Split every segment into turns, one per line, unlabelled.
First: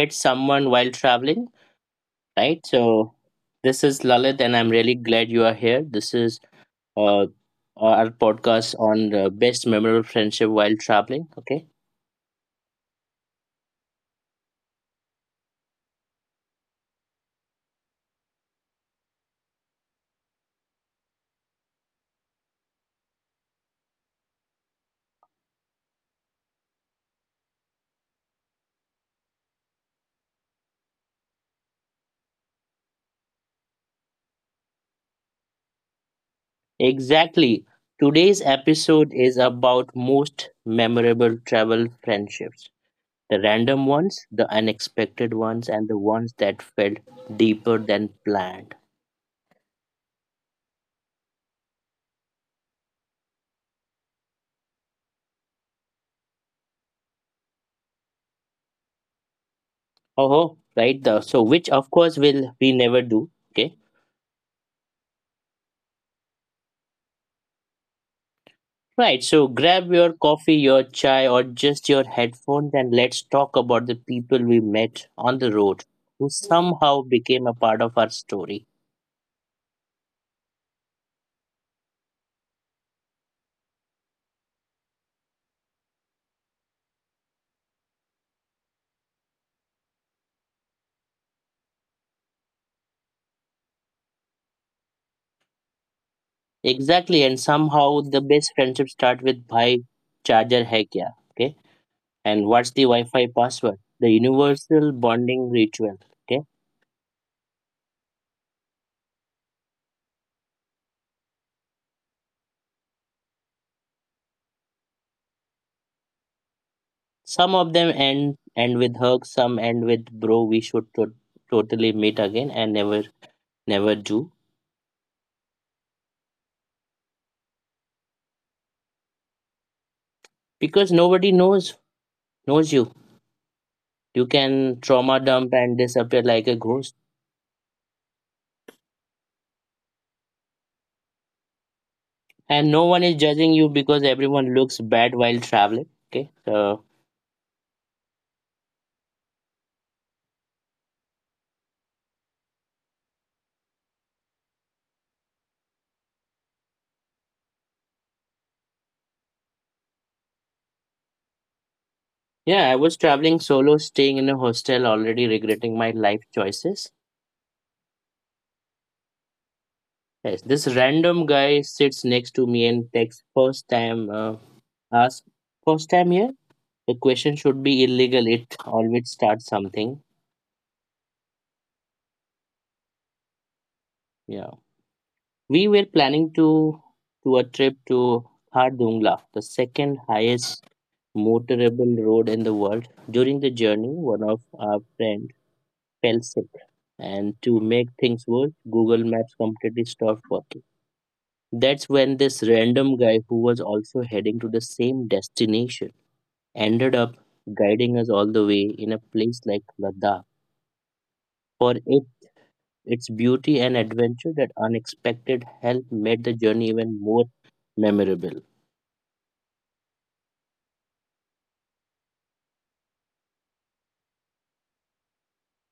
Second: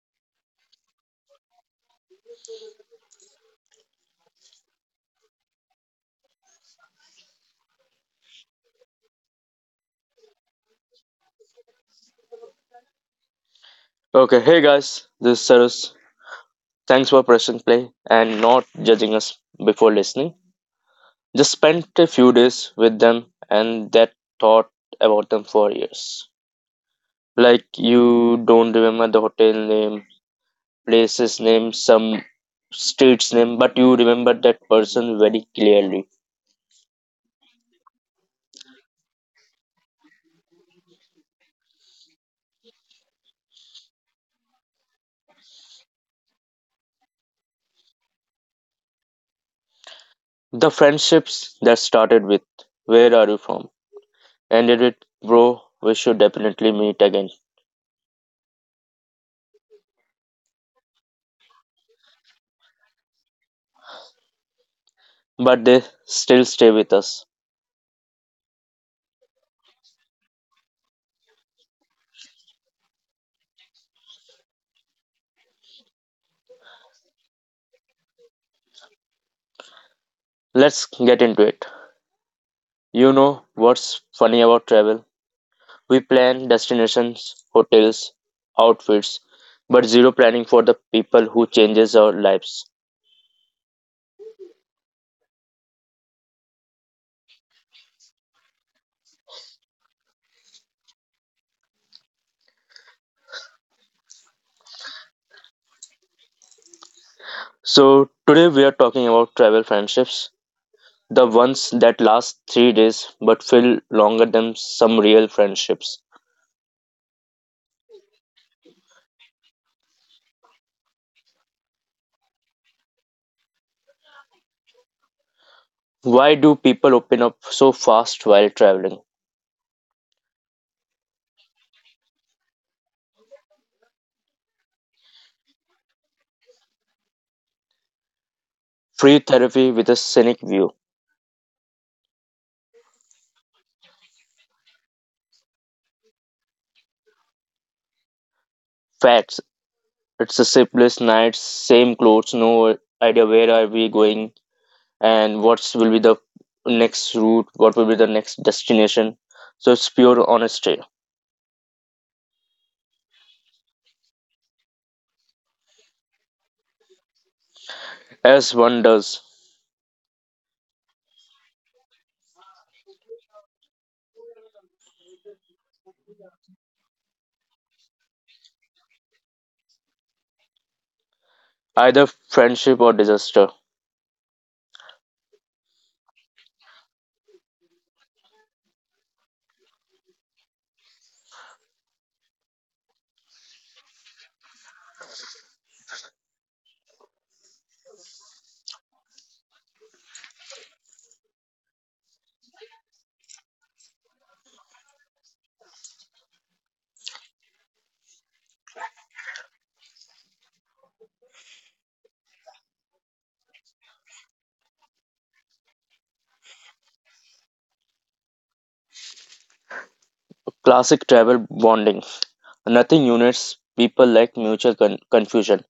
met someone while traveling? Right? So, this is Lalit, and I'm really glad you are here. This is uh, our podcast on the best memorable friendship while traveling. Okay.
Okay, hey guys, this is Cyrus. Thanks for pressing play and not judging us before listening. Just spent a few days with them and that thought about them for years. Like you don't remember the hotel name, places name, some streets name, but you remember that person very clearly.
Exactly. Today's episode is about most memorable travel friendships, the random ones, the unexpected ones, and the ones that felt deeper than planned.
The friendships that started with where are you from? Ended with bro, we should definitely meet again.
Oh, right. So, which of course will we never do? Okay.
But they still stay with us.
Right, so grab your coffee, your chai, or just your headphones, and let's talk about the people we met on the road who somehow became a part of our story.
Let's get into it. You know what's funny about travel? We plan destinations, hotels, outfits, but zero planning for the people who changes our lives.
Exactly, and somehow the best friendships start with bhai charger hai kya, okay? And what's the Wi-Fi password? The universal bonding ritual, okay?
So today we are talking about travel friendships, the ones that last 3 days but feel longer than some real friendships.
Some of them end with hugs, some end with bro, we should totally meet again and never do.
Why do people open up so fast while traveling?
Because nobody knows you. You can trauma dump and disappear like a ghost.
Free therapy with a scenic view.
And no one is judging you because everyone looks bad while traveling. Okay. So,
Facts. It's the simplest nights, same clothes, no idea where are we going, and what's will be the next route, what will be the next destination. So it's pure honesty,
yeah, I was traveling solo, staying in a hostel, already regretting my life choices.
as one does,
Yes, this random guy sits next to me and texts first time, ask, first time here? The question should be illegal. It always starts something.
either friendship or disaster.
Yeah. We were planning to a trip to Khar Dungla, the second highest motorable road in the world. During the journey, one of our friends fell sick, and to make things worse, Google Maps completely stopped working. That's when this random guy, who was also heading to the same destination, ended up guiding us all the way in a place like Ladakh. For it, its beauty and adventure, that unexpected help made the journey even more memorable.
Classic travel bonding. Nothing unites people like mutual confusion.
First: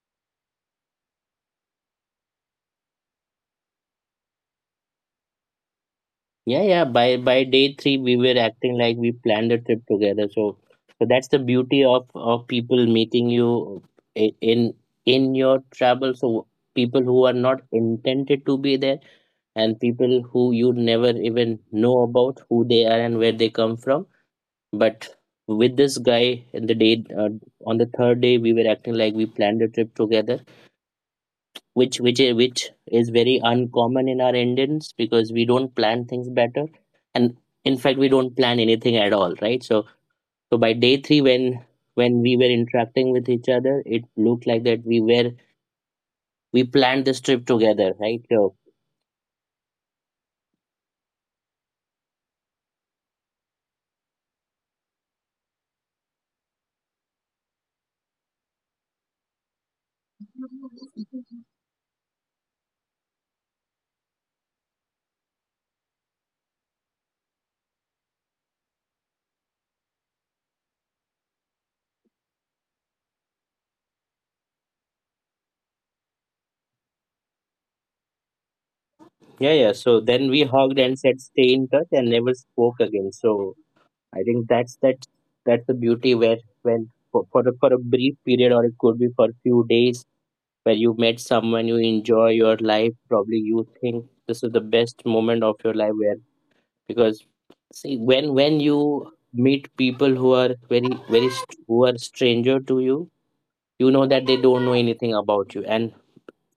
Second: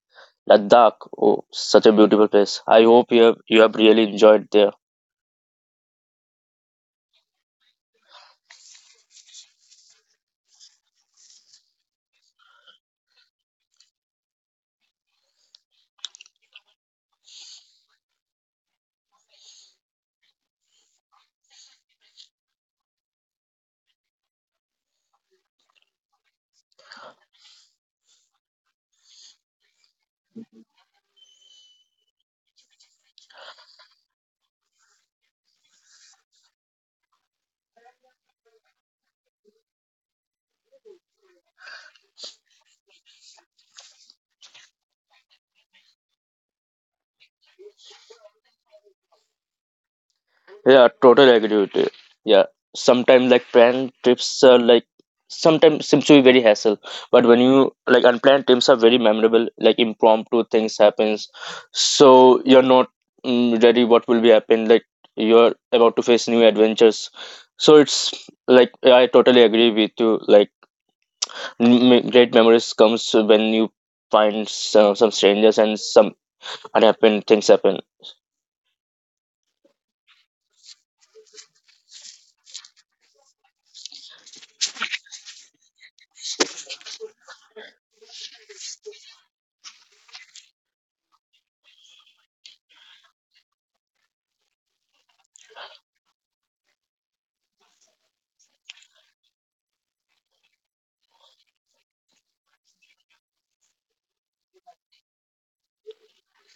Ladakh, oh, such a beautiful place. I hope you have really enjoyed there.
Yeah, yeah. By day three, we were acting like we planned a trip together. So, so that's the beauty of people meeting you i- in in your travel. So people who are not intended to be there, and people who you never even know about, who they are and where they come from. But with this guy in the day on the third day, we were acting like we planned a trip together, which is very uncommon in our Indians because we don't plan things better, and in fact we don't plan anything at all, right? So so by day three when we were interacting with each other, it looked like that we planned this trip together, right? So
Yeah, totally agree with you. Yeah, sometimes like planned trips are like sometimes seems to be very hassle, but when you like unplanned trips are very memorable. Like impromptu things happens, so you're not ready what will be happen. Like you're about to face new adventures, so it's like yeah, I totally agree with you. Like great memories comes when you find some strangers and some unhappy things happen.
yeah, yeah. So then we hugged and said stay in touch and never spoke again. So I think that's the beauty where when for a brief period, or it could be for a few days, where you met someone, you enjoy your life, probably you think this is the best moment of your life, where because see when you meet people who are very who are stranger to you, you know that they don't know anything about you, and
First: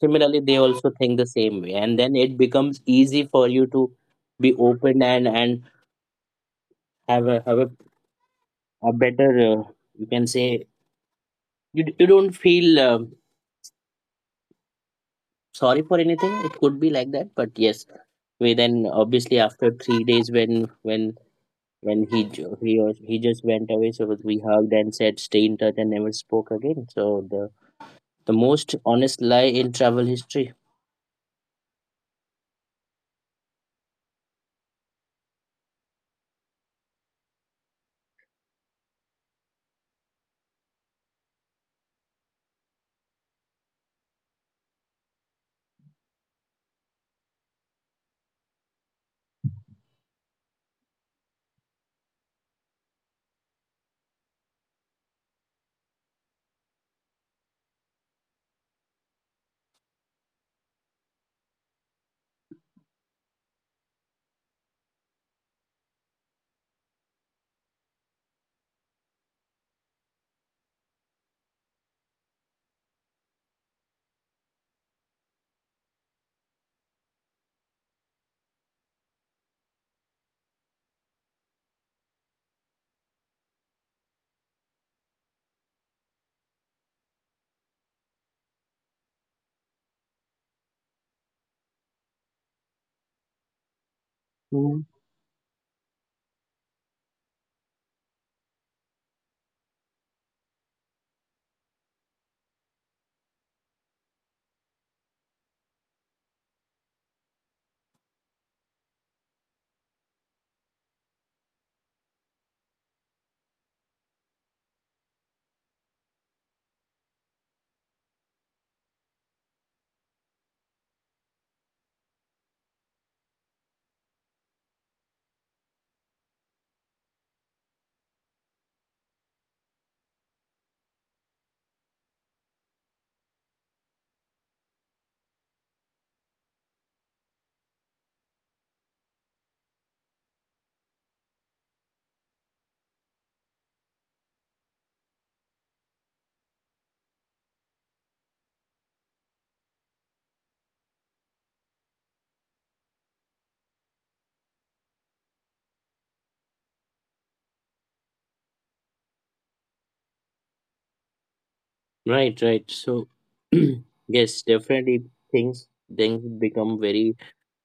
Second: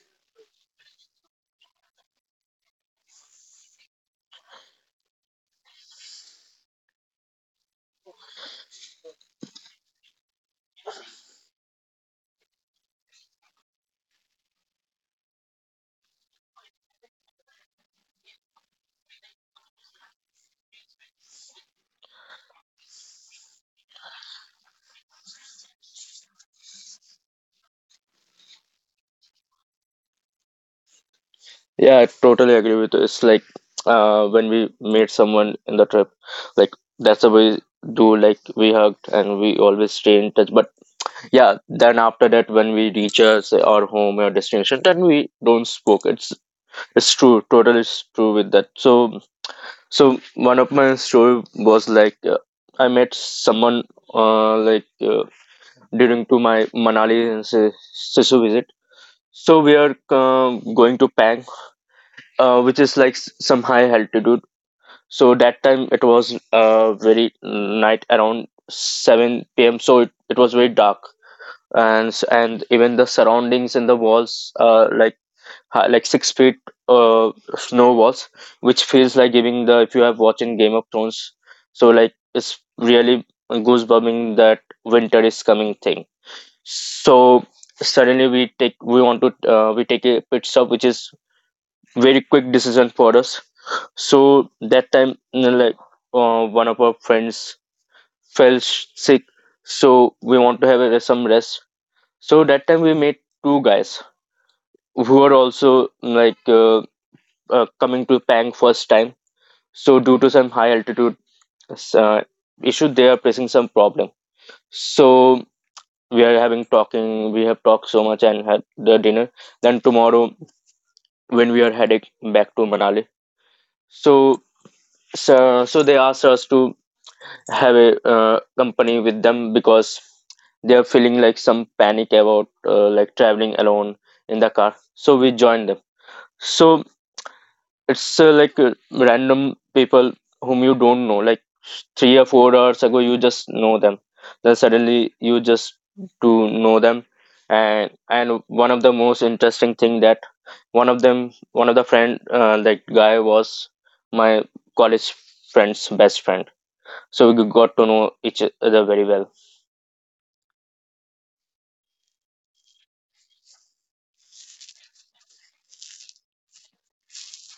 similarly they also think the same way, and then it becomes easy for you to be open and have a a better you can say you, you don't feel sorry for anything, it could be like that, but yes, we then obviously after 3 days when he ju- he was- he just went away, so we hugged and said stay in touch and never spoke again. So the the most honest lie in travel history.
Yeah, I totally agree with you. It's like when we meet someone in the trip, like that's how we do. Like we hugged and we always stay in touch. But yeah, then after that, when we reach us our home or destination, then we don't spoke. It's true, totally it's true with that. So one of my story was like I met someone uh, like uh, during to my Manali Sisu visit. So we are going to Pang which is like some high altitude. So that time it was very night around 7 p.m. So it was very dark, and and even the surroundings and the walls like like 6 feet uh, snow walls, which feels like giving the if you have watching Game of Thrones. So like it's really goosebumming that winter is coming thing. So suddenly we take we want to we take a pit stop, which is very quick decision for us, so
Mhm.
that time, you know, like one of our friends fell sick, so we want to have some rest. So that time we met two guys who are also like coming to Pang first time. So due to some high altitude uh, issue, they are facing some problem. So we are having talking. We have talked so much and had the dinner. Then tomorrow, when we are heading back to Manali, so so they asked us to have a company with them because they are feeling like some panic about like traveling alone in the car, so we join them. So it's random people whom you don't know, like 3 or 4 hours ago you just know them, then suddenly you just to know them. And one of the most interesting thing that one of the friend, that guy was my college friend's best friend, so we got to know each other very well.
Right, right. So yes, definitely things things become very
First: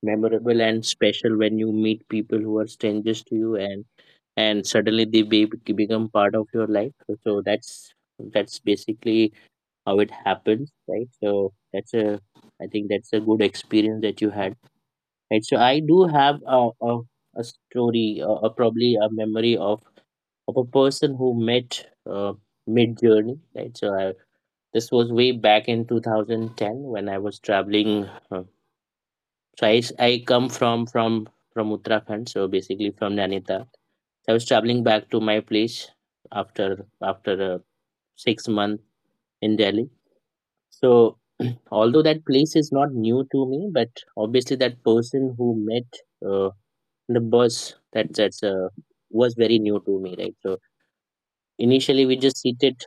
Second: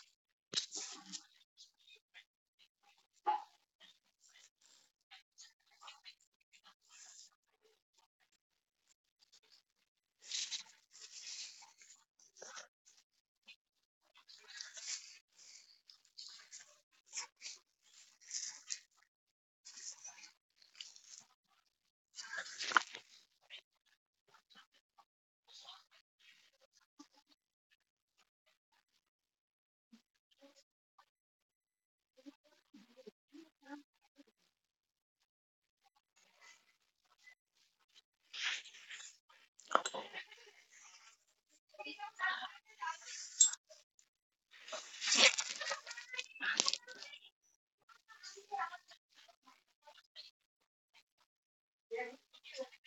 memorable and special when you meet people who are strangers to you, and suddenly they become part of your life. So that's basically how it happens, right? So that's I think that's a good experience that you had, right? So I do have a story, or probably a memory of a person who met mid journey, right? So I, this was way back in 2010 when I was traveling. Uh, so I, I come from from Uttarakhand, so basically from Nainital. So, I was traveling back to my place after 6 months in Delhi. So, although that place is not new to me, but obviously that person who met uh, the bus, that that's was very new to me, right? So initially we just seated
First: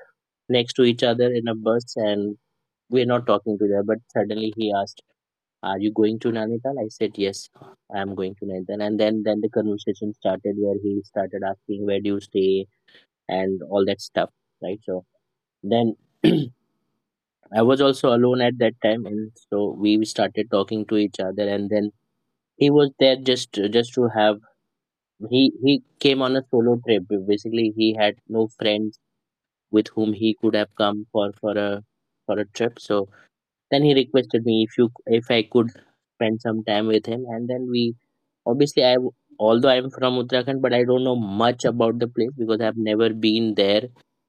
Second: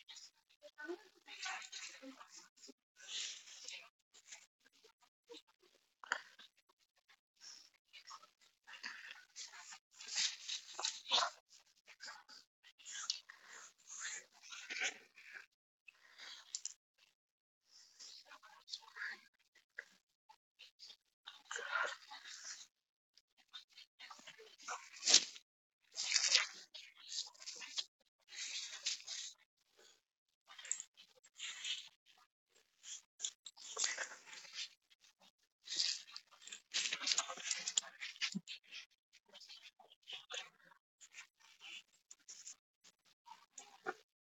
next to each other in a bus, and we're not talking to them. But suddenly he asked, "Are you going to Nainital?" I said, "Yes, I am going to Nainital." And then the conversation started, where he started asking, "Where do you stay?" and all that stuff, right? So then. I was also alone at that time, and so we started talking to each other. And then he was there just to have he came on a solo trip. Basically, he had no friends with whom he could have come for for a trip. So then he requested me if you if I could spend some time with him, and then we obviously although I'm from Uttarakhand, but I don't know much about the place because I've never been there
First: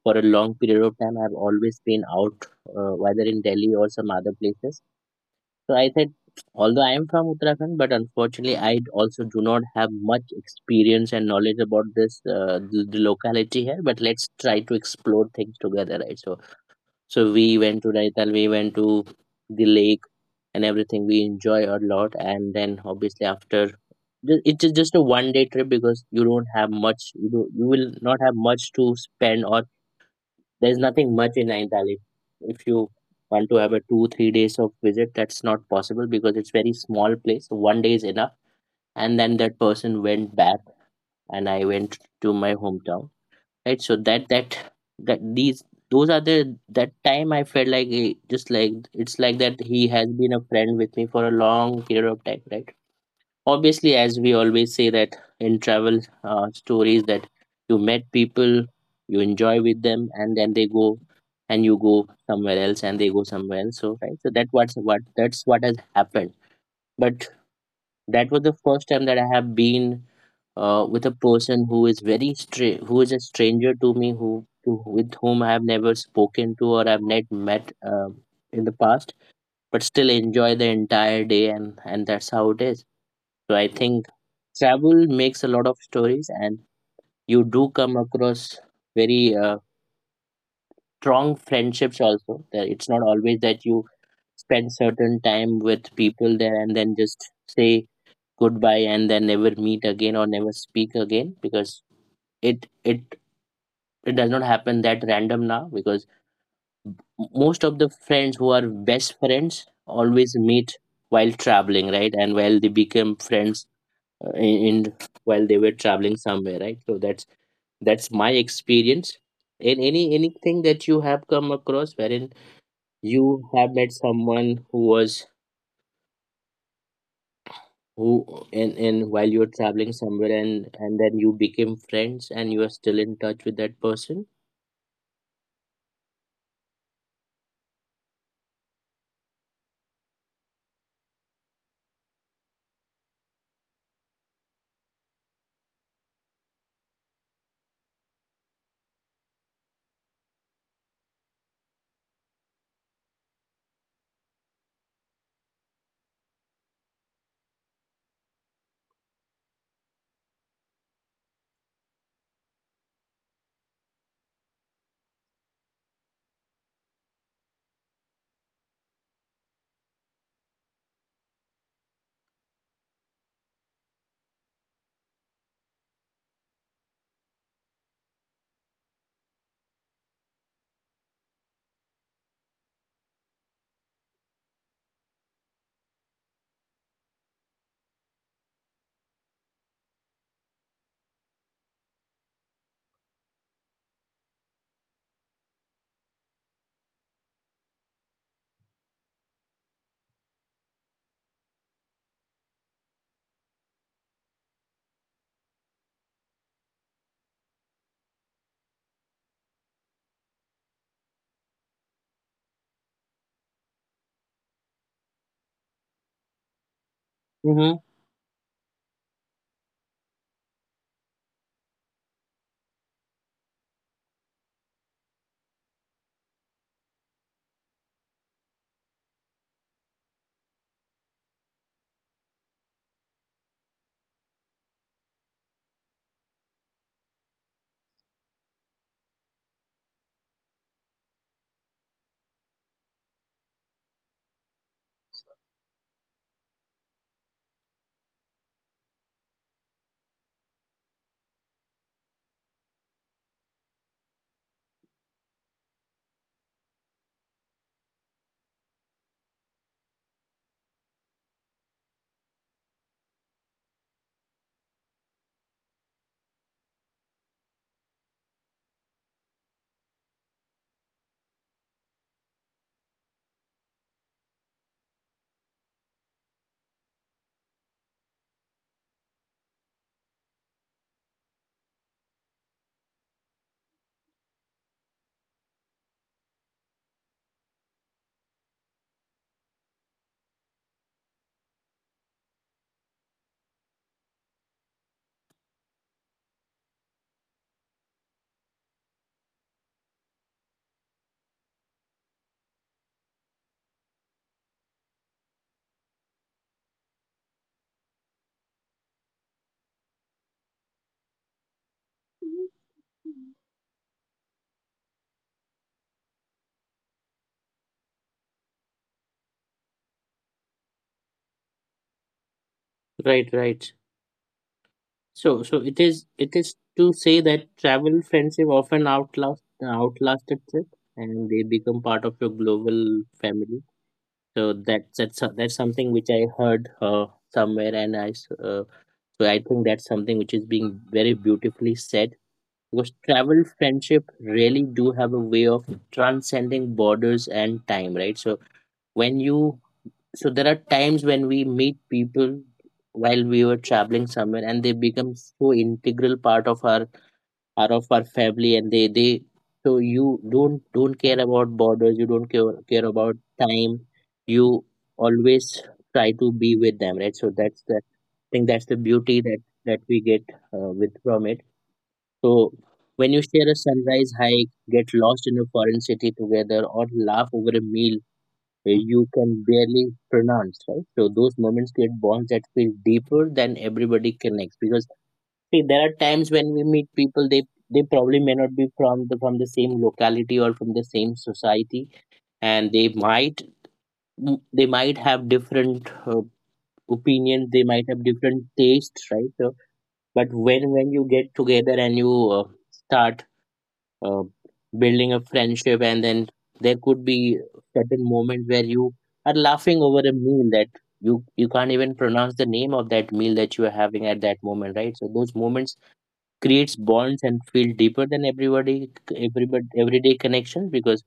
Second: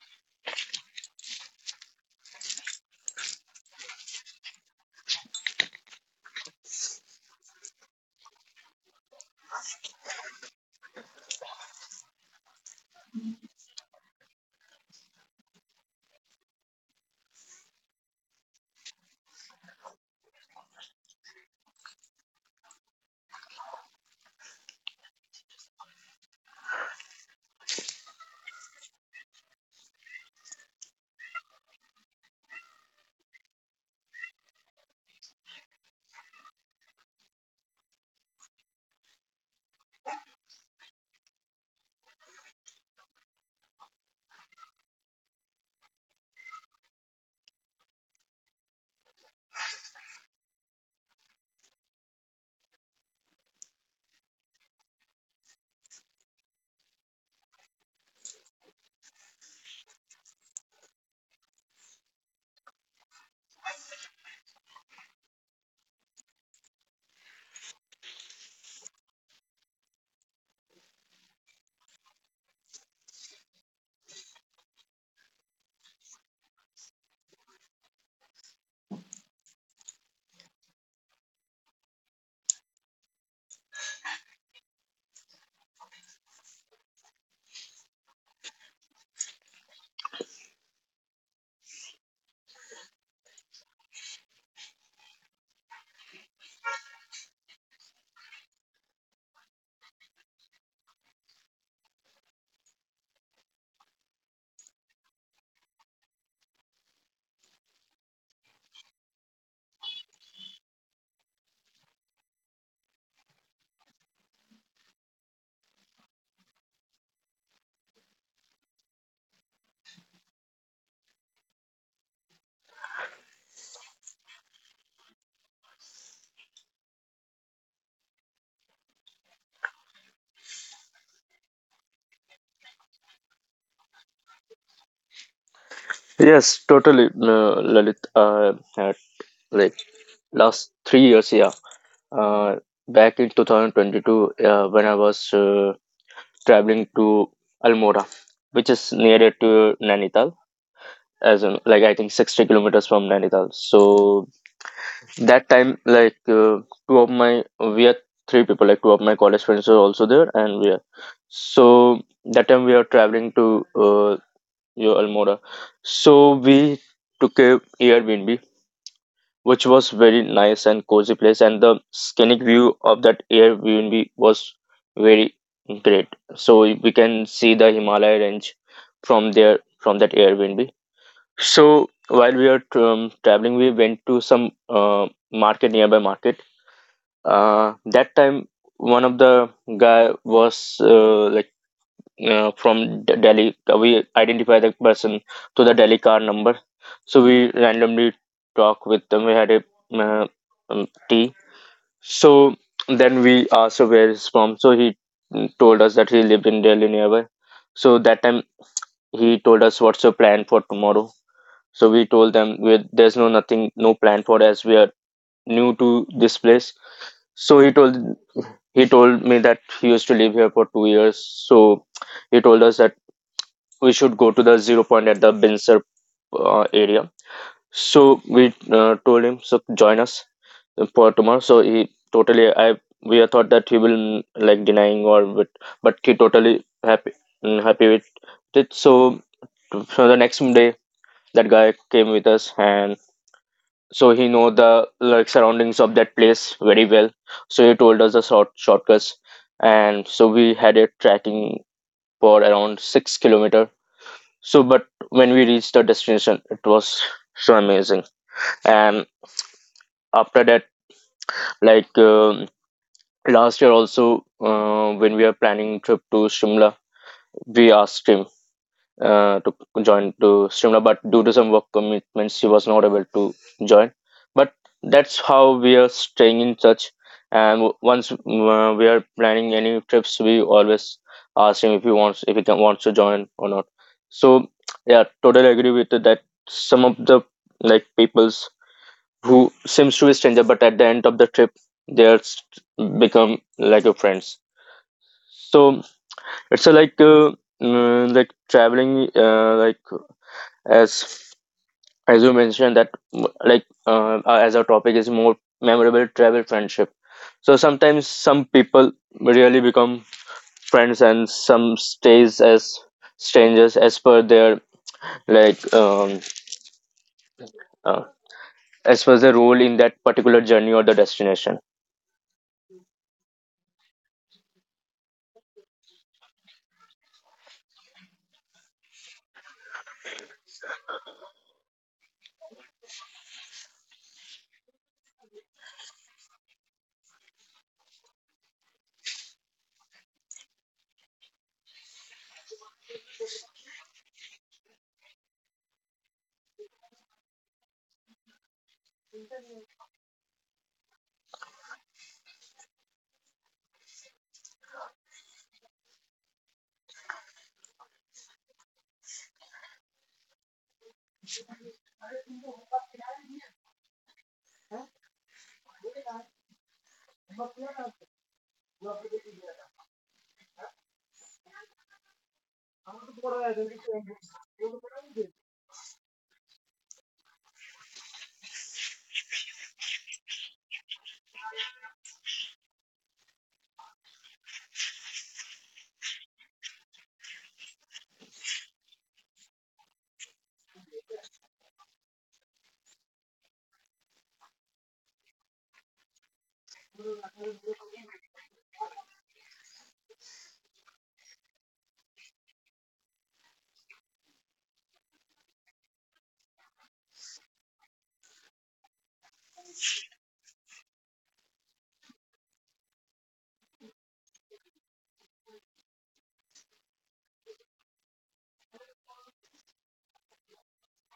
for a long period of time. I've always been out, whether in Delhi or some other places. So I said, although I am from Uttarakhand, but unfortunately, also do not have much experience and knowledge about the locality here. But let's try to explore things together, right? So, so we went to Raital, we went to the lake, and everything. We enjoy a lot, and then obviously after. Just a one day trip because you don't have much. You will not have much to spend, or there's nothing much in Nainital. If you want to have a two, 3 days of visit, that's not possible because it's very small place. So one day is enough. And then that person went back, and I went to my hometown. Right. So that that that these those are the that time I felt like eh, just like it's like that he has been a friend with me for a long period of time, right? Obviously, as we always say that in travel stories, that you met people, you enjoy with them, and then they go and you go somewhere else and they go somewhere else, so right, so that what's what that's what has happened. But that was the first time that I have been with a person who is very stra- who is a stranger to me, who with whom I have never spoken to or I've not met, um, in the past, but still enjoy the entire day. And that's how it is. So I think travel makes a lot of stories, and you do come across very strong friendships also. That it's not always that you spend certain time with people there and then just say goodbye and then never meet again or never speak again, because it it it does not happen that random now, because most of the friends who are best friends always meet while traveling, right? And while they became friends in while they were traveling somewhere, right? So that's my experience. And any anything that you have come across wherein you have met someone who was who in while you're traveling somewhere, and then you became friends, and you are still in touch with that person.
Yes, totally, Lalit. Like last 3 years, yeah. Uh, Back in 2022, when I was traveling to Almora, which is nearer to Nainital, as in, like I think 60 kilometers from Nainital. So that time, like two of my, we are three people, like two of my college friends were also there, and we are. So that time we are traveling to Yo, Almora. So we took a Airbnb, which was very nice and cozy place, and the scenic view of that Airbnb was very great. So we can see the Himalaya range from there, from that Airbnb. So while we are traveling, we went to some market nearby market. That time, one of the guy was from Delhi. We identify the person to the Delhi car number. So we randomly talk with them. We had a uh, tea. So then we asked, so, where he's from. So he told us that he lived in Delhi nearby. So that time he told us, what's your plan for tomorrow? So we told them we there's no nothing, no plan for as we are new to this place. So
Mm-hmm.
he told me that he used to live here for 2 years. So he told us that we should go to the zero point at the Binser area. So we told him, so join us for tomorrow. So he totally, I we thought that he will like denying or but he totally happy, happy with it. So the next day that guy came with us, and so he know the like surroundings of that place very well. So he told us the shortcuts, and so we had a tracking for around 6 kilometer, so but when we reached the destination, it was so amazing. And after that, like last year also, when we were planning trip to Shimla, we asked him to join to Shimla, but due to some work commitments, she was not able to join. But that's how we are staying in touch. And once we are planning any trips, we always ask him if he wants, if he can, wants to join or not. So yeah, totally agree with that. Some of the like peoples who seems to be stranger, but at the end of the trip, they are become like a friends. So it's a like like traveling like as as you mentioned that like as our topic is more memorable travel friendship, so sometimes some people really become friends and some stays as strangers as per their like uh, as per their role in that particular journey or the destination.
Right, right. So so it is, it is to say that travel friendship often outlast a trip, and they become part of your global family. So that's something which I heard somewhere, and so I think that's something which is being very beautifully said, because travel friendship really do have a way of transcending borders and time, right? When you so there are times when we meet people while we were traveling somewhere and they become so integral part of our are of our family and they so you don't care about borders, you don't care about time, you always try to be with them, right? So that's the think that's the beauty that we get with from it. So when you share a sunrise hike, get lost in a foreign city together, or laugh over a meal you can barely pronounce, right? So those moments create bonds that feel deeper than everybody connects, because see, there are times when we meet people, they probably may not be from the same locality or from the same society, and they might have different opinions, they might have different tastes, right? So but when you get together and you uh, start uh, building a friendship, and then there could be certain moment where you are laughing over a meal that you can't even pronounce the name of that meal that you are having at that moment, right? So those moments creates bonds and feel deeper than everybody everybody everyday connection, because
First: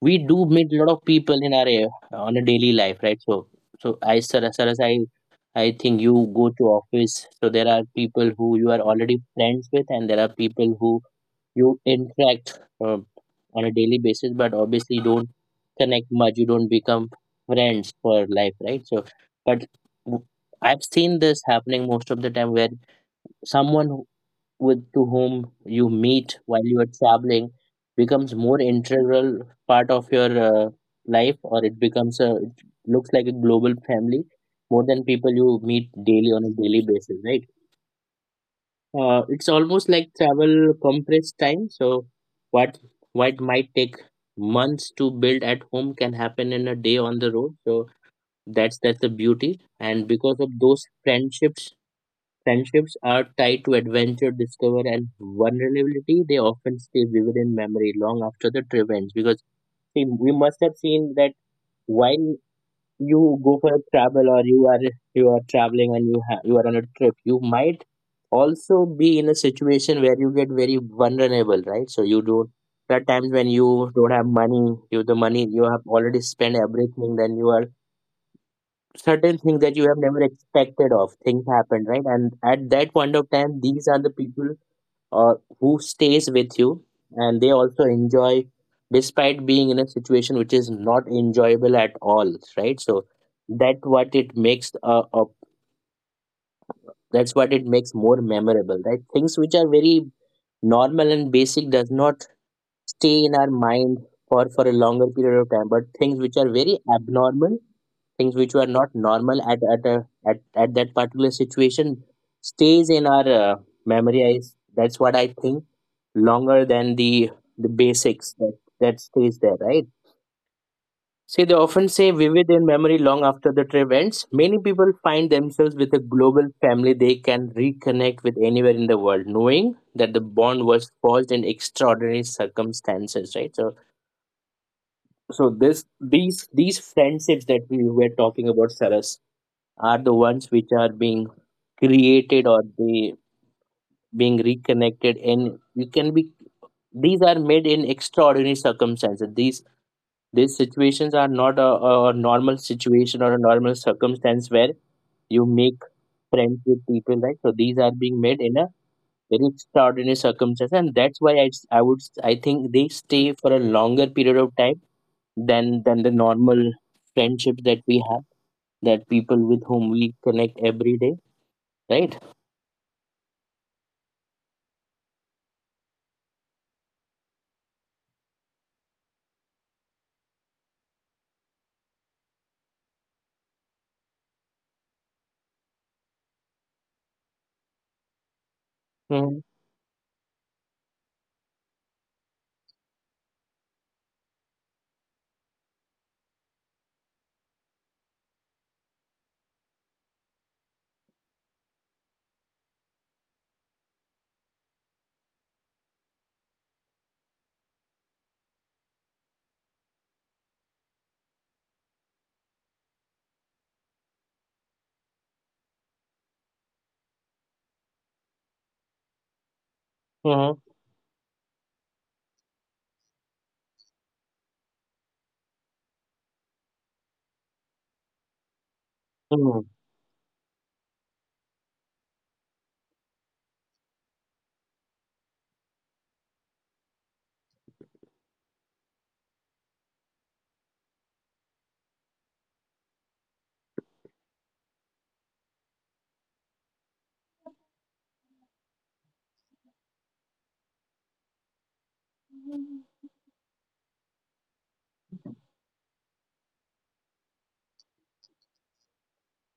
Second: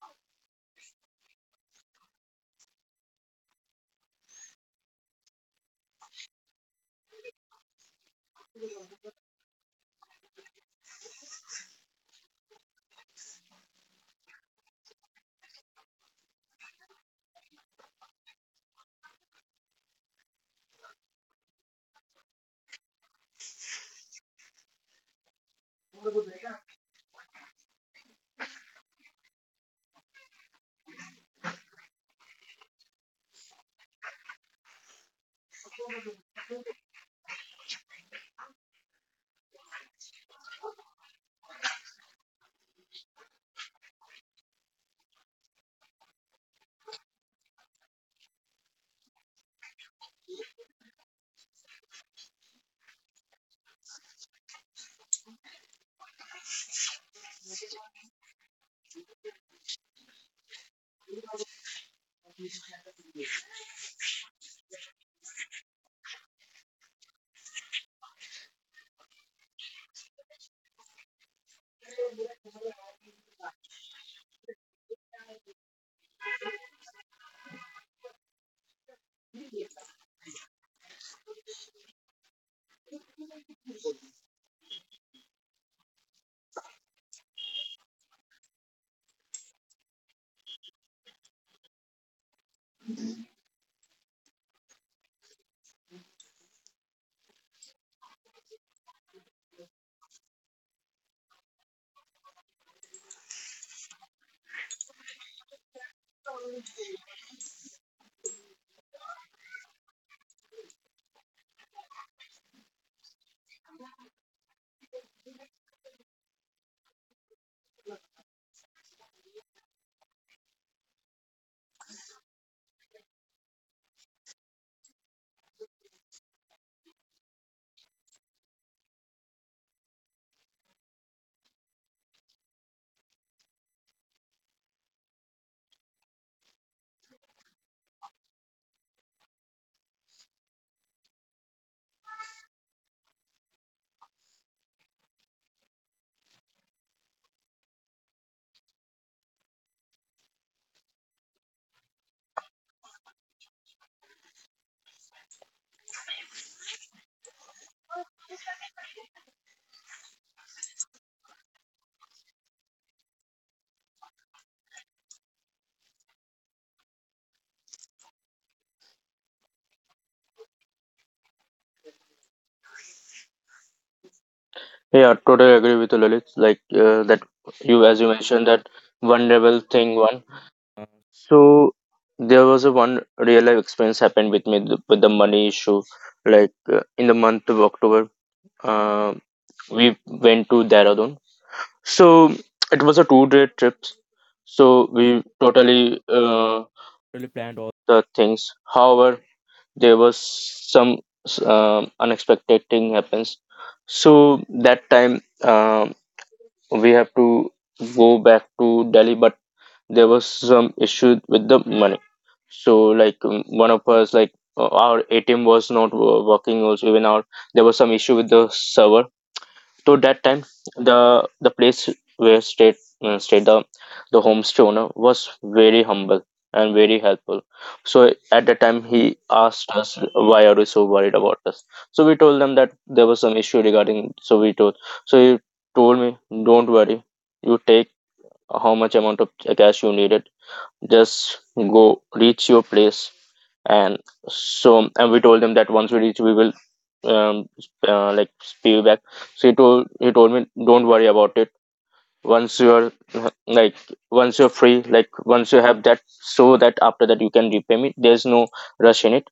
we do meet a lot of people in our on a daily life, right? So so I sir sir as I think you go to office, so there are people who you are already friends with, and there are people who you interact uh, on a daily basis, but obviously you don't connect much, you don't become friends for life, right? So but w- I've seen this happening most of the time where someone with to whom you meet while you are traveling becomes more integral part of your life, or it becomes a, it looks like a global family more than people you meet daily on a daily basis, right? It's almost like travel compressed time. So what what might take months to build at home can happen in a day on the road. So that's the beauty, and because of those friendships, friendships are tied to adventure, discovery, and vulnerability. They often stay vivid in memory long after the trip ends, because see, we must have seen that while you go for a travel, or you are, you are traveling and you you are on a trip, you might also be in a situation where you get very vulnerable, right? So you don't. There are times when you don't have money. You, the money you have already spent everything. Then you are, certain things that you have never expected of, things happen, right? And at that point of time these are the people uh, who stays with you, and they also enjoy despite being in a situation which is not enjoyable at all, right? So that what it makes that's what it makes more memorable, right? Things which are very normal and basic does not stay in our mind for a longer period of time, but things which are very abnormal, things which were not normal at at that particular situation, stays in our memory, I, that's what I think, longer than the basics that stays there, right? See, they often say vivid in memory long after the trip ends. Many people find themselves with a global family they can reconnect with anywhere in the world, knowing that the bond was forged in extraordinary circumstances, right? So, so this these friendships that we were talking about, Sarah, are the ones which are being created, or they being reconnected, and you can be, these are made in extraordinary circumstances. These situations are not a, a normal situation or a normal circumstance where you make friends with people, right? So these are being made in a very extraordinary circumstance, and that's why I would I think they stay for a longer period of time than the normal friendships that we have, that people with whom we connect every day, right?
Yeah, totally agree with you, Lalit. Like that you, as you mentioned that vulnerable thing one. So there was a one real life experience happened with me with the money issue. Like in the month of October, uh, we went to Dehradun. So it was a two-day trip. So we totally the things. However, there was some unexpected thing happens. So that time um we have to go back to Delhi, but there was some issue with the money. So like one of us like our ATM was not working also, even our there was some issue with the server. So that
Mhm.
time the place where stayed uh, stayed the the homestay owner was very humble and very helpful. So at that time he
Mm,
asked us, why are you so worried about us? So we told them that there was some issue regarding, so we told, so he told me, don't worry, you take how much amount of cash you needed, just go reach your place. And so and we told him that once we reach we will um sp- uh, like pay you back. So he told me don't worry about it, once you're like once you're free, like once you have that, so that after that you can repay me, there's no rush in it.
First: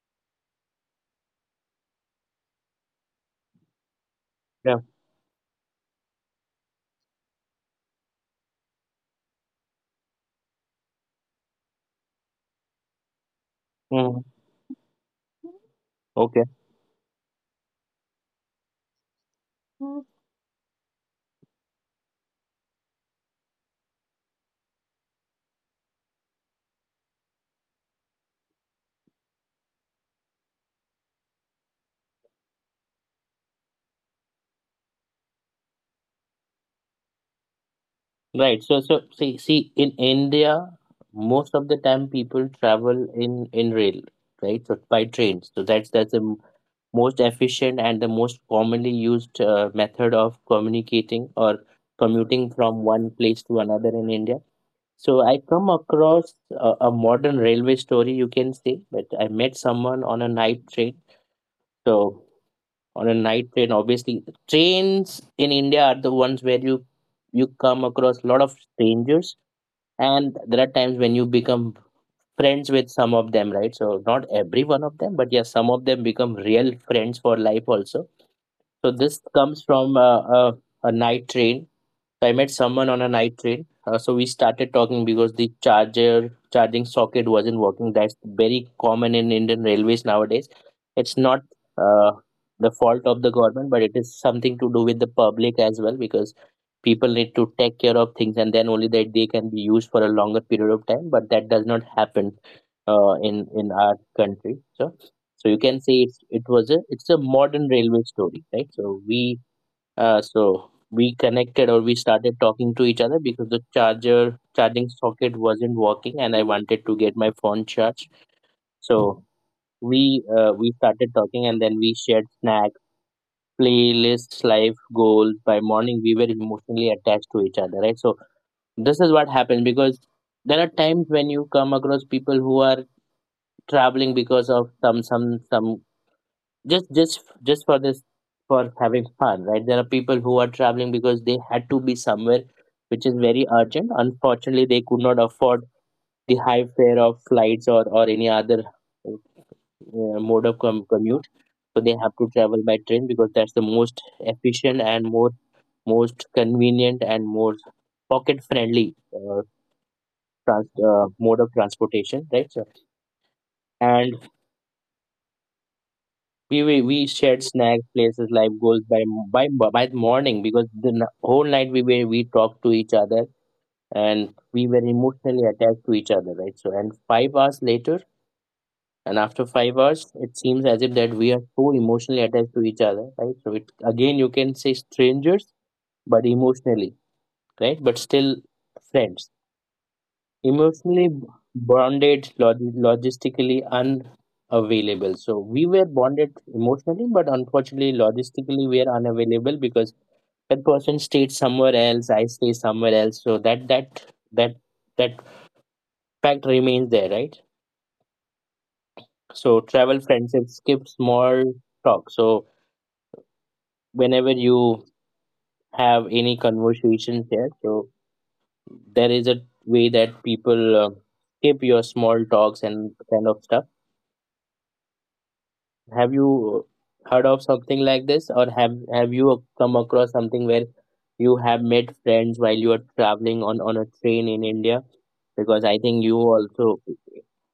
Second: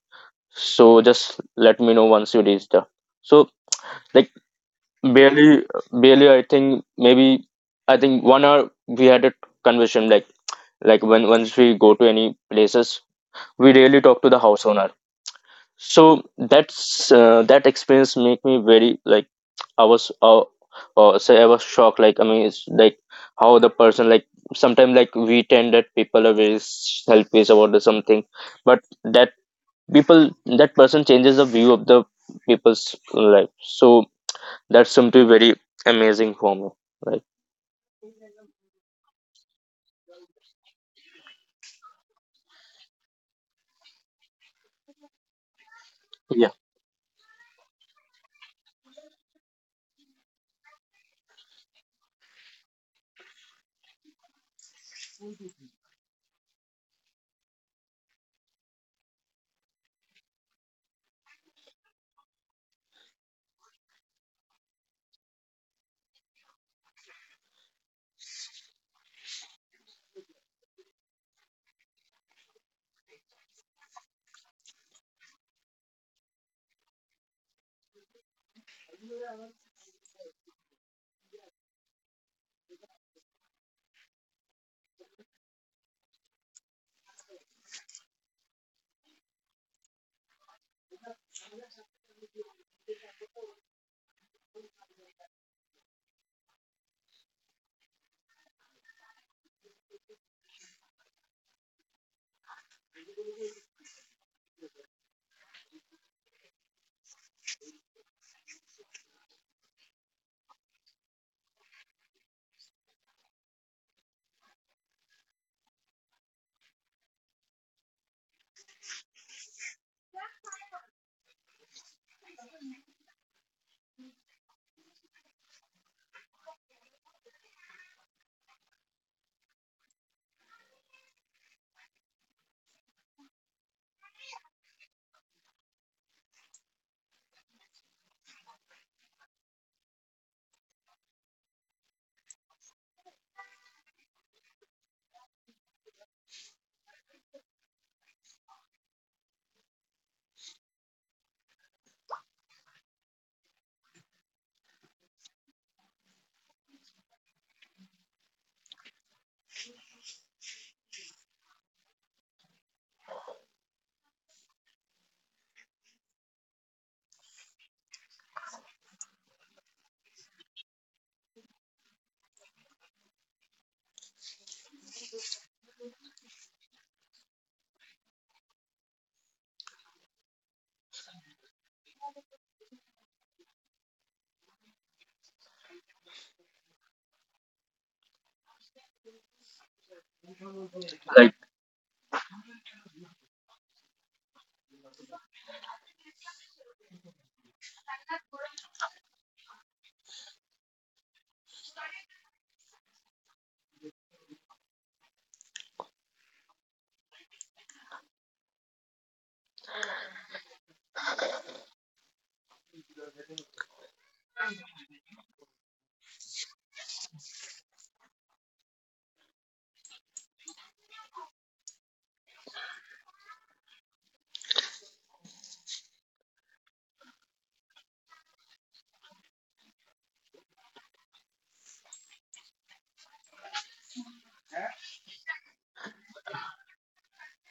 So just let me know once you reach there. So like
yeah.
barely barely I think maybe I think 1 hour we had a conversation, like when once we go to any places we really talk
Mm,
to the house owner. So
okay.
that's that experience make me very like I
Mm.
was say I was shocked. Like I mean it's like how the person, like sometimes like we tend that people are very selfish about the something, but that people that person changes the view of the people's life. So that's something very amazing for me, like
Right. So, so see, see, in India, most of the time people travel in rail, right? So by trains. So that's the
yeah,
most efficient and the most commonly used method of communicating or commuting from one place to another in India. So I come across a modern railway story, you can say, but I met someone on a night train. So on a night train obviously trains in India are the ones where you come across a lot of strangers, and there are times when you become friends with some of them, right? So not every one of them, but yes, some of them become real friends for life also. So this comes from a night train. So I met someone on a night train. So we started talking because the charger charging socket wasn't working. That's very common in Indian railways nowadays. It's not uh, the fault of the government, but it is something to do with the public as well, because people need to take care of things and then only that they can be used for a longer period of time. But that does not happen in our country. So so you can say it's it was a it's a modern railway story, right? So we connected, or we started talking to each other because the charger charging socket wasn't working and I wanted to get my phone charged. So we started talking, and then we shared snacks, playlists, life goals. By morning we were emotionally attached to each other, right? So this is what happened, because there are times when you come across people who are traveling because of some just for this, for having fun, right? There are people who are traveling because they had to be somewhere which is very urgent. Unfortunately, they could not afford the high fare of flights or any other mode of commute. So they have to travel by train because that's the most efficient and more, most convenient and more pocket friendly uh, mode of transportation, right, sir. And we shared snack places, like goals, by by the morning, because the whole night we talked to each other and we were emotionally attached to each other, right? So and 5 hours later, and after 5 hours, it seems as if that we are so emotionally attached to each other, right? So it, again you can say strangers, but emotionally, right? But still friends emotionally
like
bonded, logistically unavailable. So we were bonded emotionally, but unfortunately, logistically, we are unavailable because that person stayed somewhere else, I stay somewhere else. So that that fact remains there, right? So travel friendship skip small talk. So whenever you have any conversations there, so there is a way that people skip your small talks and kind of stuff. Have you heard of something like this, or have you come across something where you have made friends while you are traveling on a train in India? Because I think you also,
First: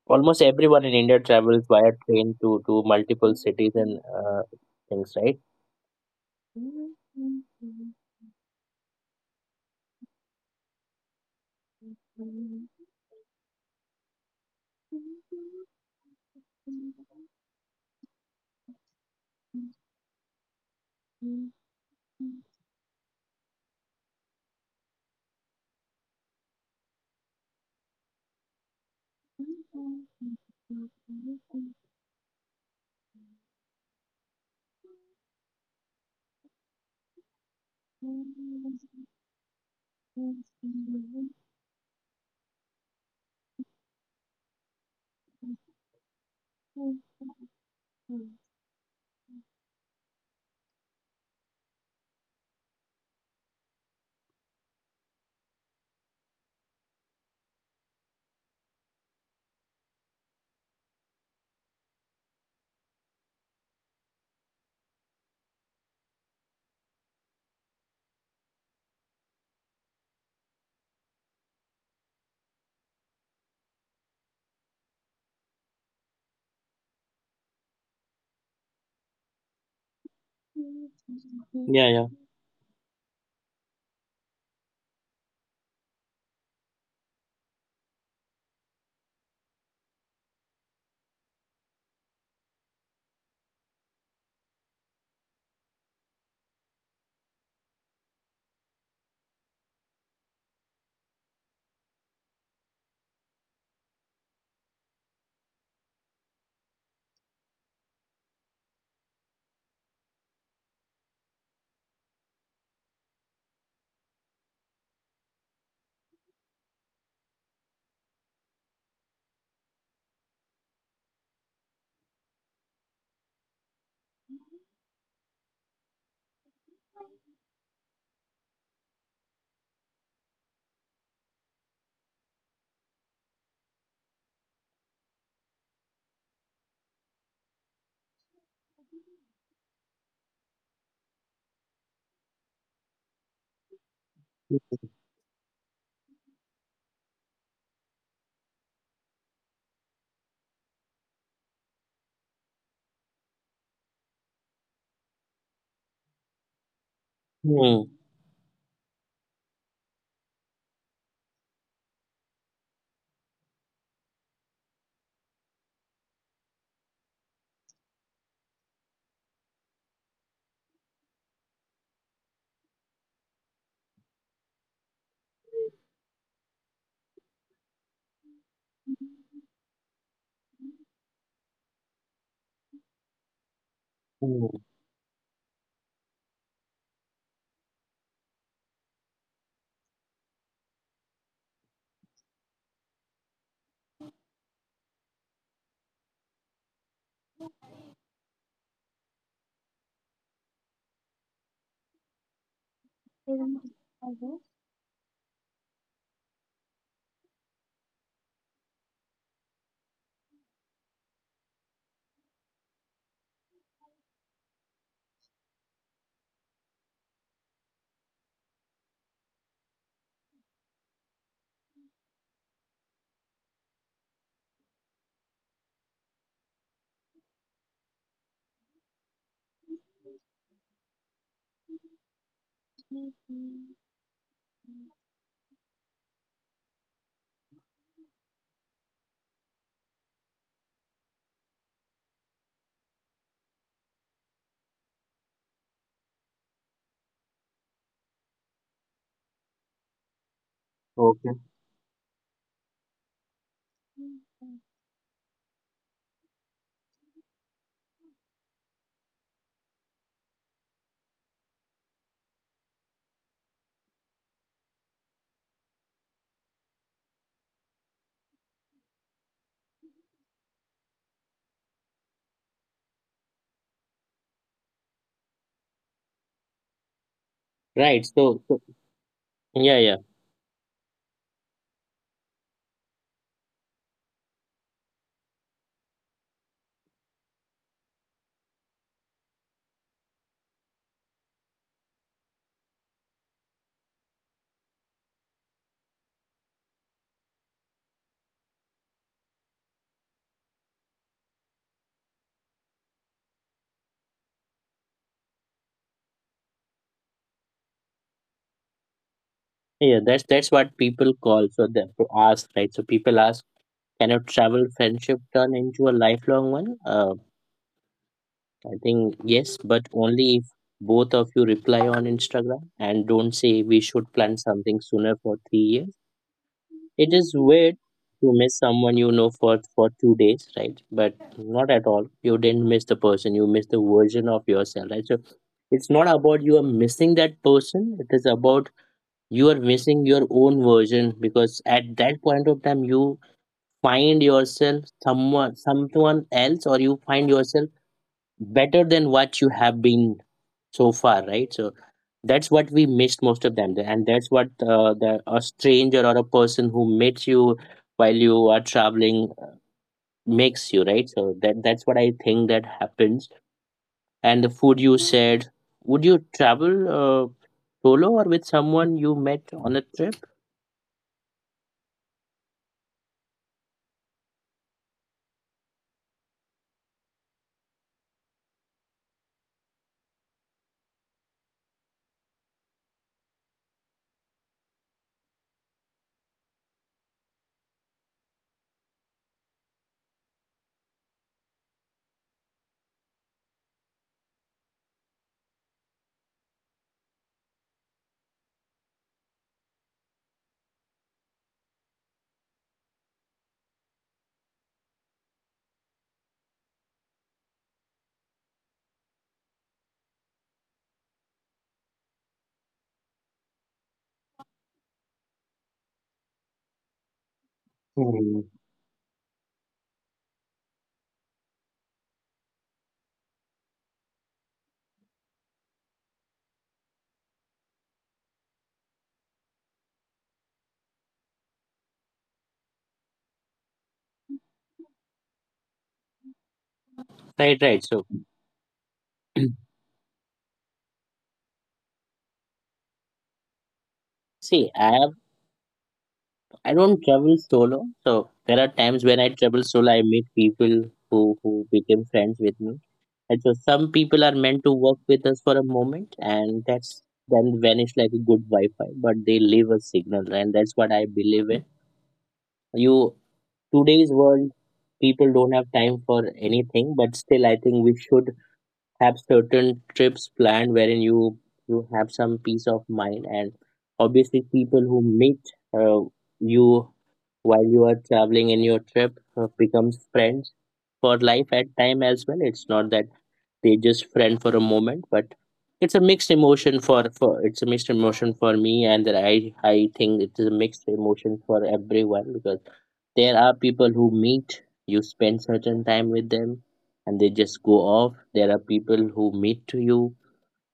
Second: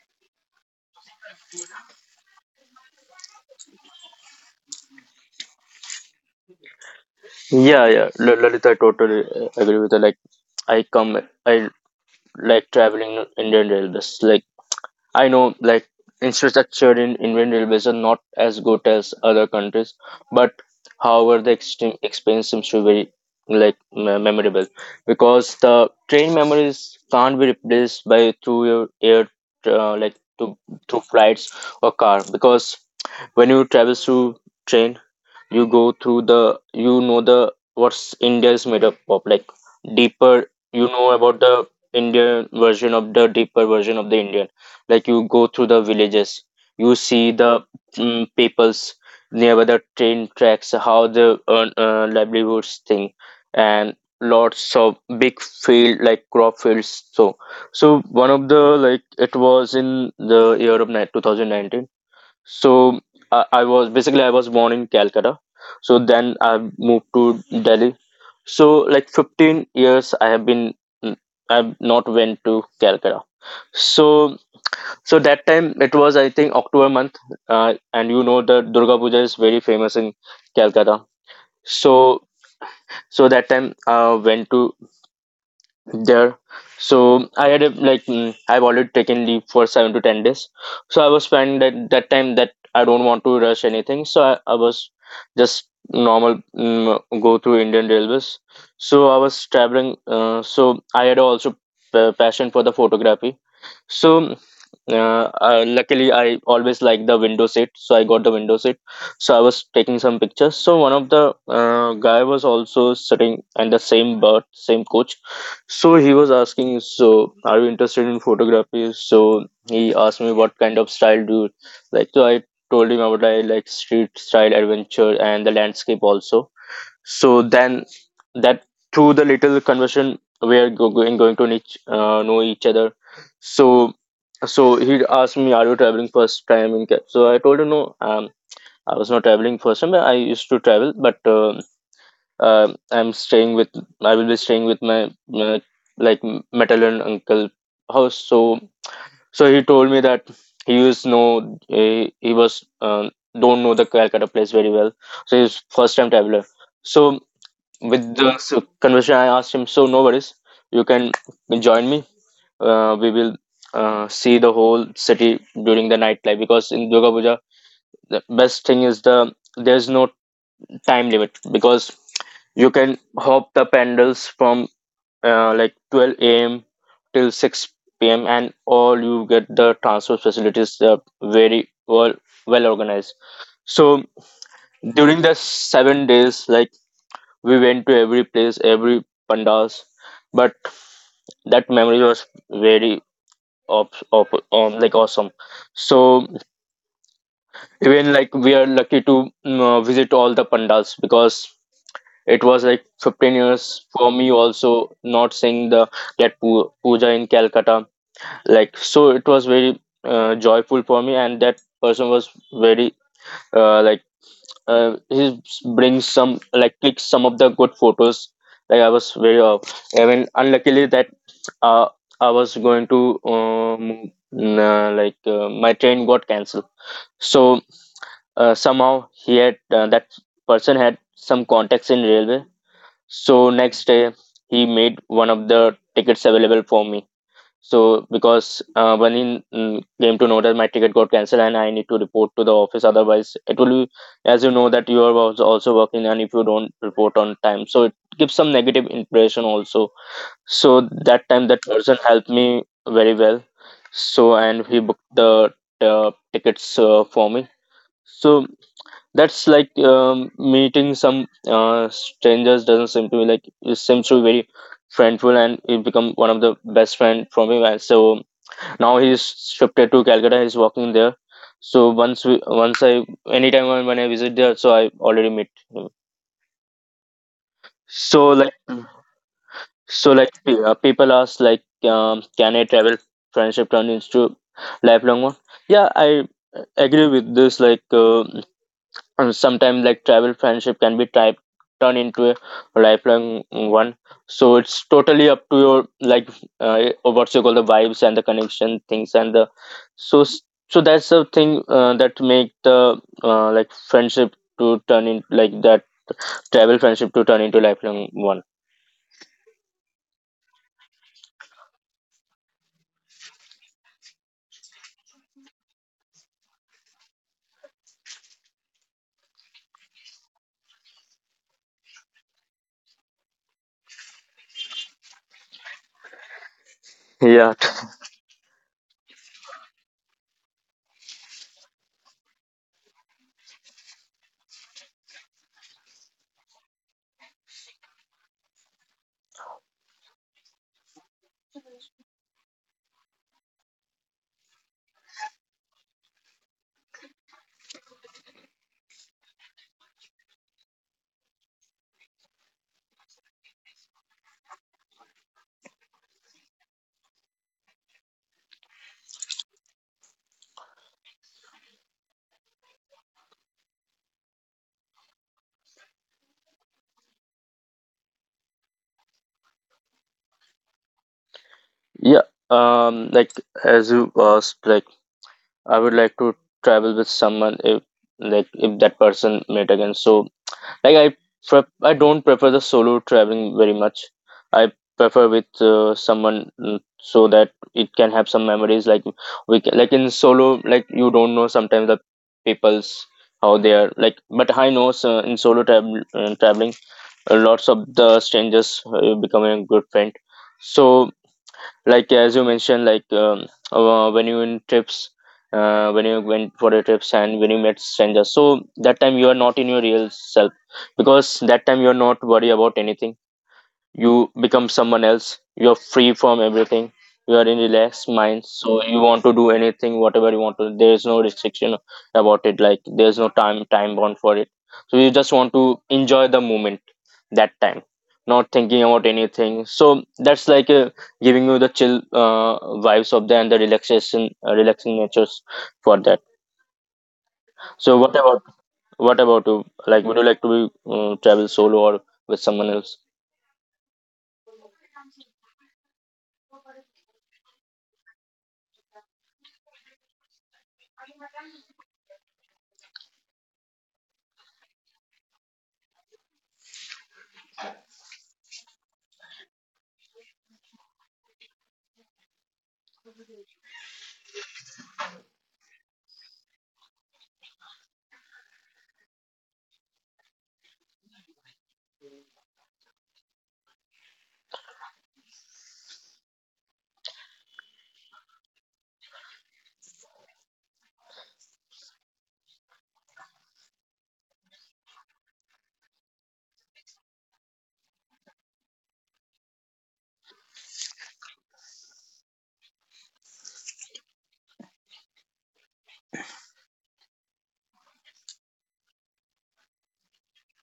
almost everyone in India travels via train to multiple cities and things, right?
yeah, yeah, Lalita, I totally agree with her. Like i come I like traveling Indian railways. Like I know like infrastructure in Indian railways are not as good as other countries, but however the extreme experience seems to be very like memorable because the train memories can't be replaced by through your air like to through flights or car, because when you travel through train you go through the you know the what's India is made up of, like deeper, you know, about the Indian version of the deeper version of the Indian, like you go through the villages, you see the peoples near the train tracks, how the earn livelihoods thing and lots of big field like crop fields. So so one of the like it was in the year of 2019. So I was basically I was born in Calcutta. So then I moved to Delhi. So like 15 years I have been I've not went to Calcutta. So so that time it was I think October month, and you know the Durga Puja is very famous in Calcutta.
Yeah, yeah.
So so that time I went to there. So I had a like I've already taken leave for 7 to 10 days. So I was spending that time, that I don't want to rush anything. So I was just normal go through Indian railways. So I was traveling, so I had also passion for the photography. So luckily, I always like the window seat, so I got the window seat. So I was taking some pictures. So one of the guy was also sitting and the same bird, same coach. So he was asking, "So are you interested in photography?" So he asked me, "What kind of style do you like?" So I told him about I like street style adventure and the landscape also. So then that through the little conversion we are going to each, know each other. So so he asked me, "Are you traveling first time in? Ca-" So I told him, "No, I was not traveling first time. I used to travel, but I'm staying with I will be staying with my uh, like metal and uncle house." So so he told me that he used know he was don't know the Calcutta place very well, so he's first time traveler. So
Hmm.
with the conversation, I asked him, "So no worries, you can join me. We will see the whole city during the nightlife, because in Durga Puja, the best thing is the there's no time limit, because you can hop the pandals from like 12 a.m. till 6 p.m. and all. You get the transport facilities very well well organized. So
Hmm.
during the 7 days, like we went to every place, every pandas, but that memory was very of like awesome. So even like we are lucky to visit all the pandas, because it was like 15 years for me also not seeing the that puja in Calcutta. Like so, it was very joyful for me, and that person was very uh, like he brings some like clicks some of the good photos. Like I was very I mean unluckily that uh, I was going to um, my train got cancelled. So somehow he had that person had some contacts in railway. So next day he made one of the tickets available for me. So because Vanin came to know that my ticket got cancelled and I need to report to the office, otherwise it will be, as you know, that you are also working and if you don't report on time, so it gives some negative impression also. So that
Okay.
time that person helped me very well. So and he booked the tickets for me. So that's like meeting some strangers doesn't seem to be like, it seems to be very friendful, and it become one of the best friend for me. And so now he's shifted to Calcutta, he's working there. So once we once I anytime when I visit there, so I already meet him.
Right.
So
So,
like
so yeah, yeah,
so like people ask like can I travel friendship turn into lifelong one. Yeah, I agree with this, like and sometimes like travel friendship can be type turn into a lifelong one. So it's totally up to your like what you call the vibes and the connection things and the so so that's the thing that make the like friendship to turn in like that, travel friendship to turn into lifelong one.
yeah. That's what people call. So they to ask, right? So people ask, can a travel friendship turn into a lifelong one? I think yes, but only if both of you reply on Instagram and don't say we should plan something sooner for 3 years. It is
Yeah,
weird to miss someone you know for 2 days, right? But not at all. You didn't miss the person. You missed the version of yourself, right? So it's not about you are missing that person. It is about you are missing your own version, because at that point of time you find yourself someone, someone else, or you find yourself better than what you have been so far, right? So that's what we missed most of them, and that's what the a stranger or a person who meets you while you are traveling makes you, right? So that that's what I think that happens. And the food you said, would you travel solo or with someone you met on a trip?
yeah, like as you asked, like I would like to travel with someone if like if that person met again. So like I pref I don't prefer the solo traveling very much. I prefer with someone, so that it can have some memories. Like we can, like in solo, like you don't know sometimes the people's how they are like. But I know so in solo travel traveling, lots of the strangers becoming a good friend. So like as you mentioned, like when you in trips, when you went for the trips and when you met strangers, so that time you are not in your real self, because that time you are not worried about anything, you become someone else, you're free from everything. You are in relaxed
Hmm.
mind, so you want to do anything whatever you want to, there's no restriction about it, like there's no time bound for it. So you just want to enjoy the moment that time, not thinking about anything. So that's like giving you the chill vibes of the and the relaxation, relaxing natures for that.
Right, right.
So
So
what about you, like would you like to be, travel solo or with someone else?
see, I have, I don't travel solo. So there are times when I travel solo, I meet people who became friends with me. And so some people are meant to work with us for a moment, and that's then vanish like a good Wi-Fi, but they leave a signal, and that's what I believe in. You, today's world, people don't have time for anything, but still, I think we should have certain trips planned wherein you, you have some peace of mind, and obviously, people who meet uh, you while you are traveling in your trip becomes friends for life at time as well. It's not that they just friend for a moment, but it's a mixed emotion for me, and that I think it is a mixed emotion for everyone, because there are people who meet you, spend certain time with them, and they just go off. There are people who meet to you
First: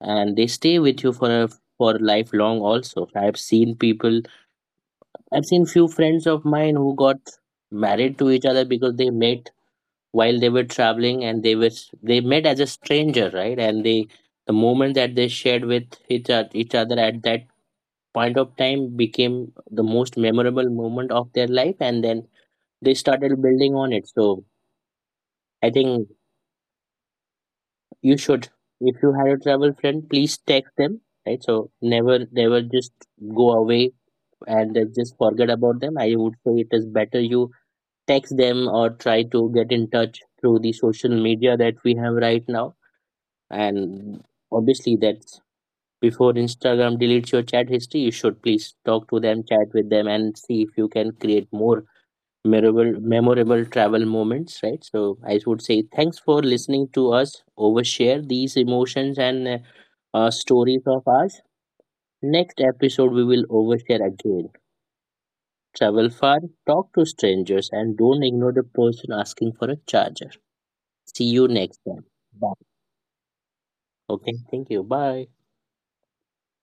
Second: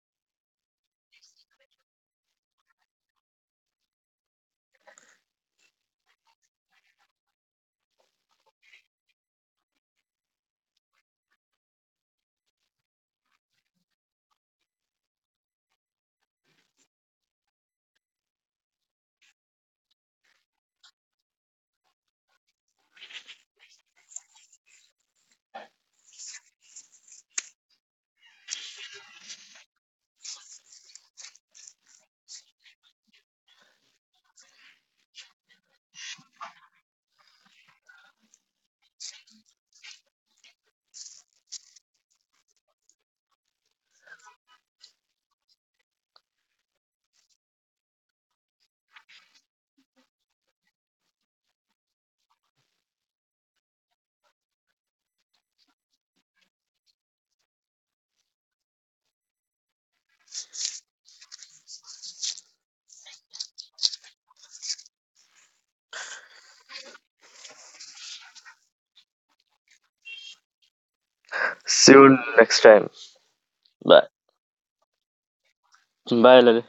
and they stay with you for a for lifelong also. I've seen people, I've seen few friends of mine who got married to each other because they met while they were traveling, and they was they met as a stranger, right? And they, the moment that they shared with each other at that point of time became the most memorable moment of their life, and then they started building on it. So I think you should, if you had a travel friend, please text them, right? So never just go away and then just forget about them. I would say it is better you text them, or try to get in touch through the social media that we have right now. And obviously, that's before Instagram deletes your chat history, you should please talk to them, chat with them, and see if you can create more memorable travel moments, right? So I would say thanks for listening to us overshare these emotions and stories of ours. Next episode we will overshare again. Travel far, talk to strangers, and don't ignore the person asking for a charger. See you next
See
time.
you
Bye.
next time. Bye.
Okay, thank you, bye.
Bye लगे।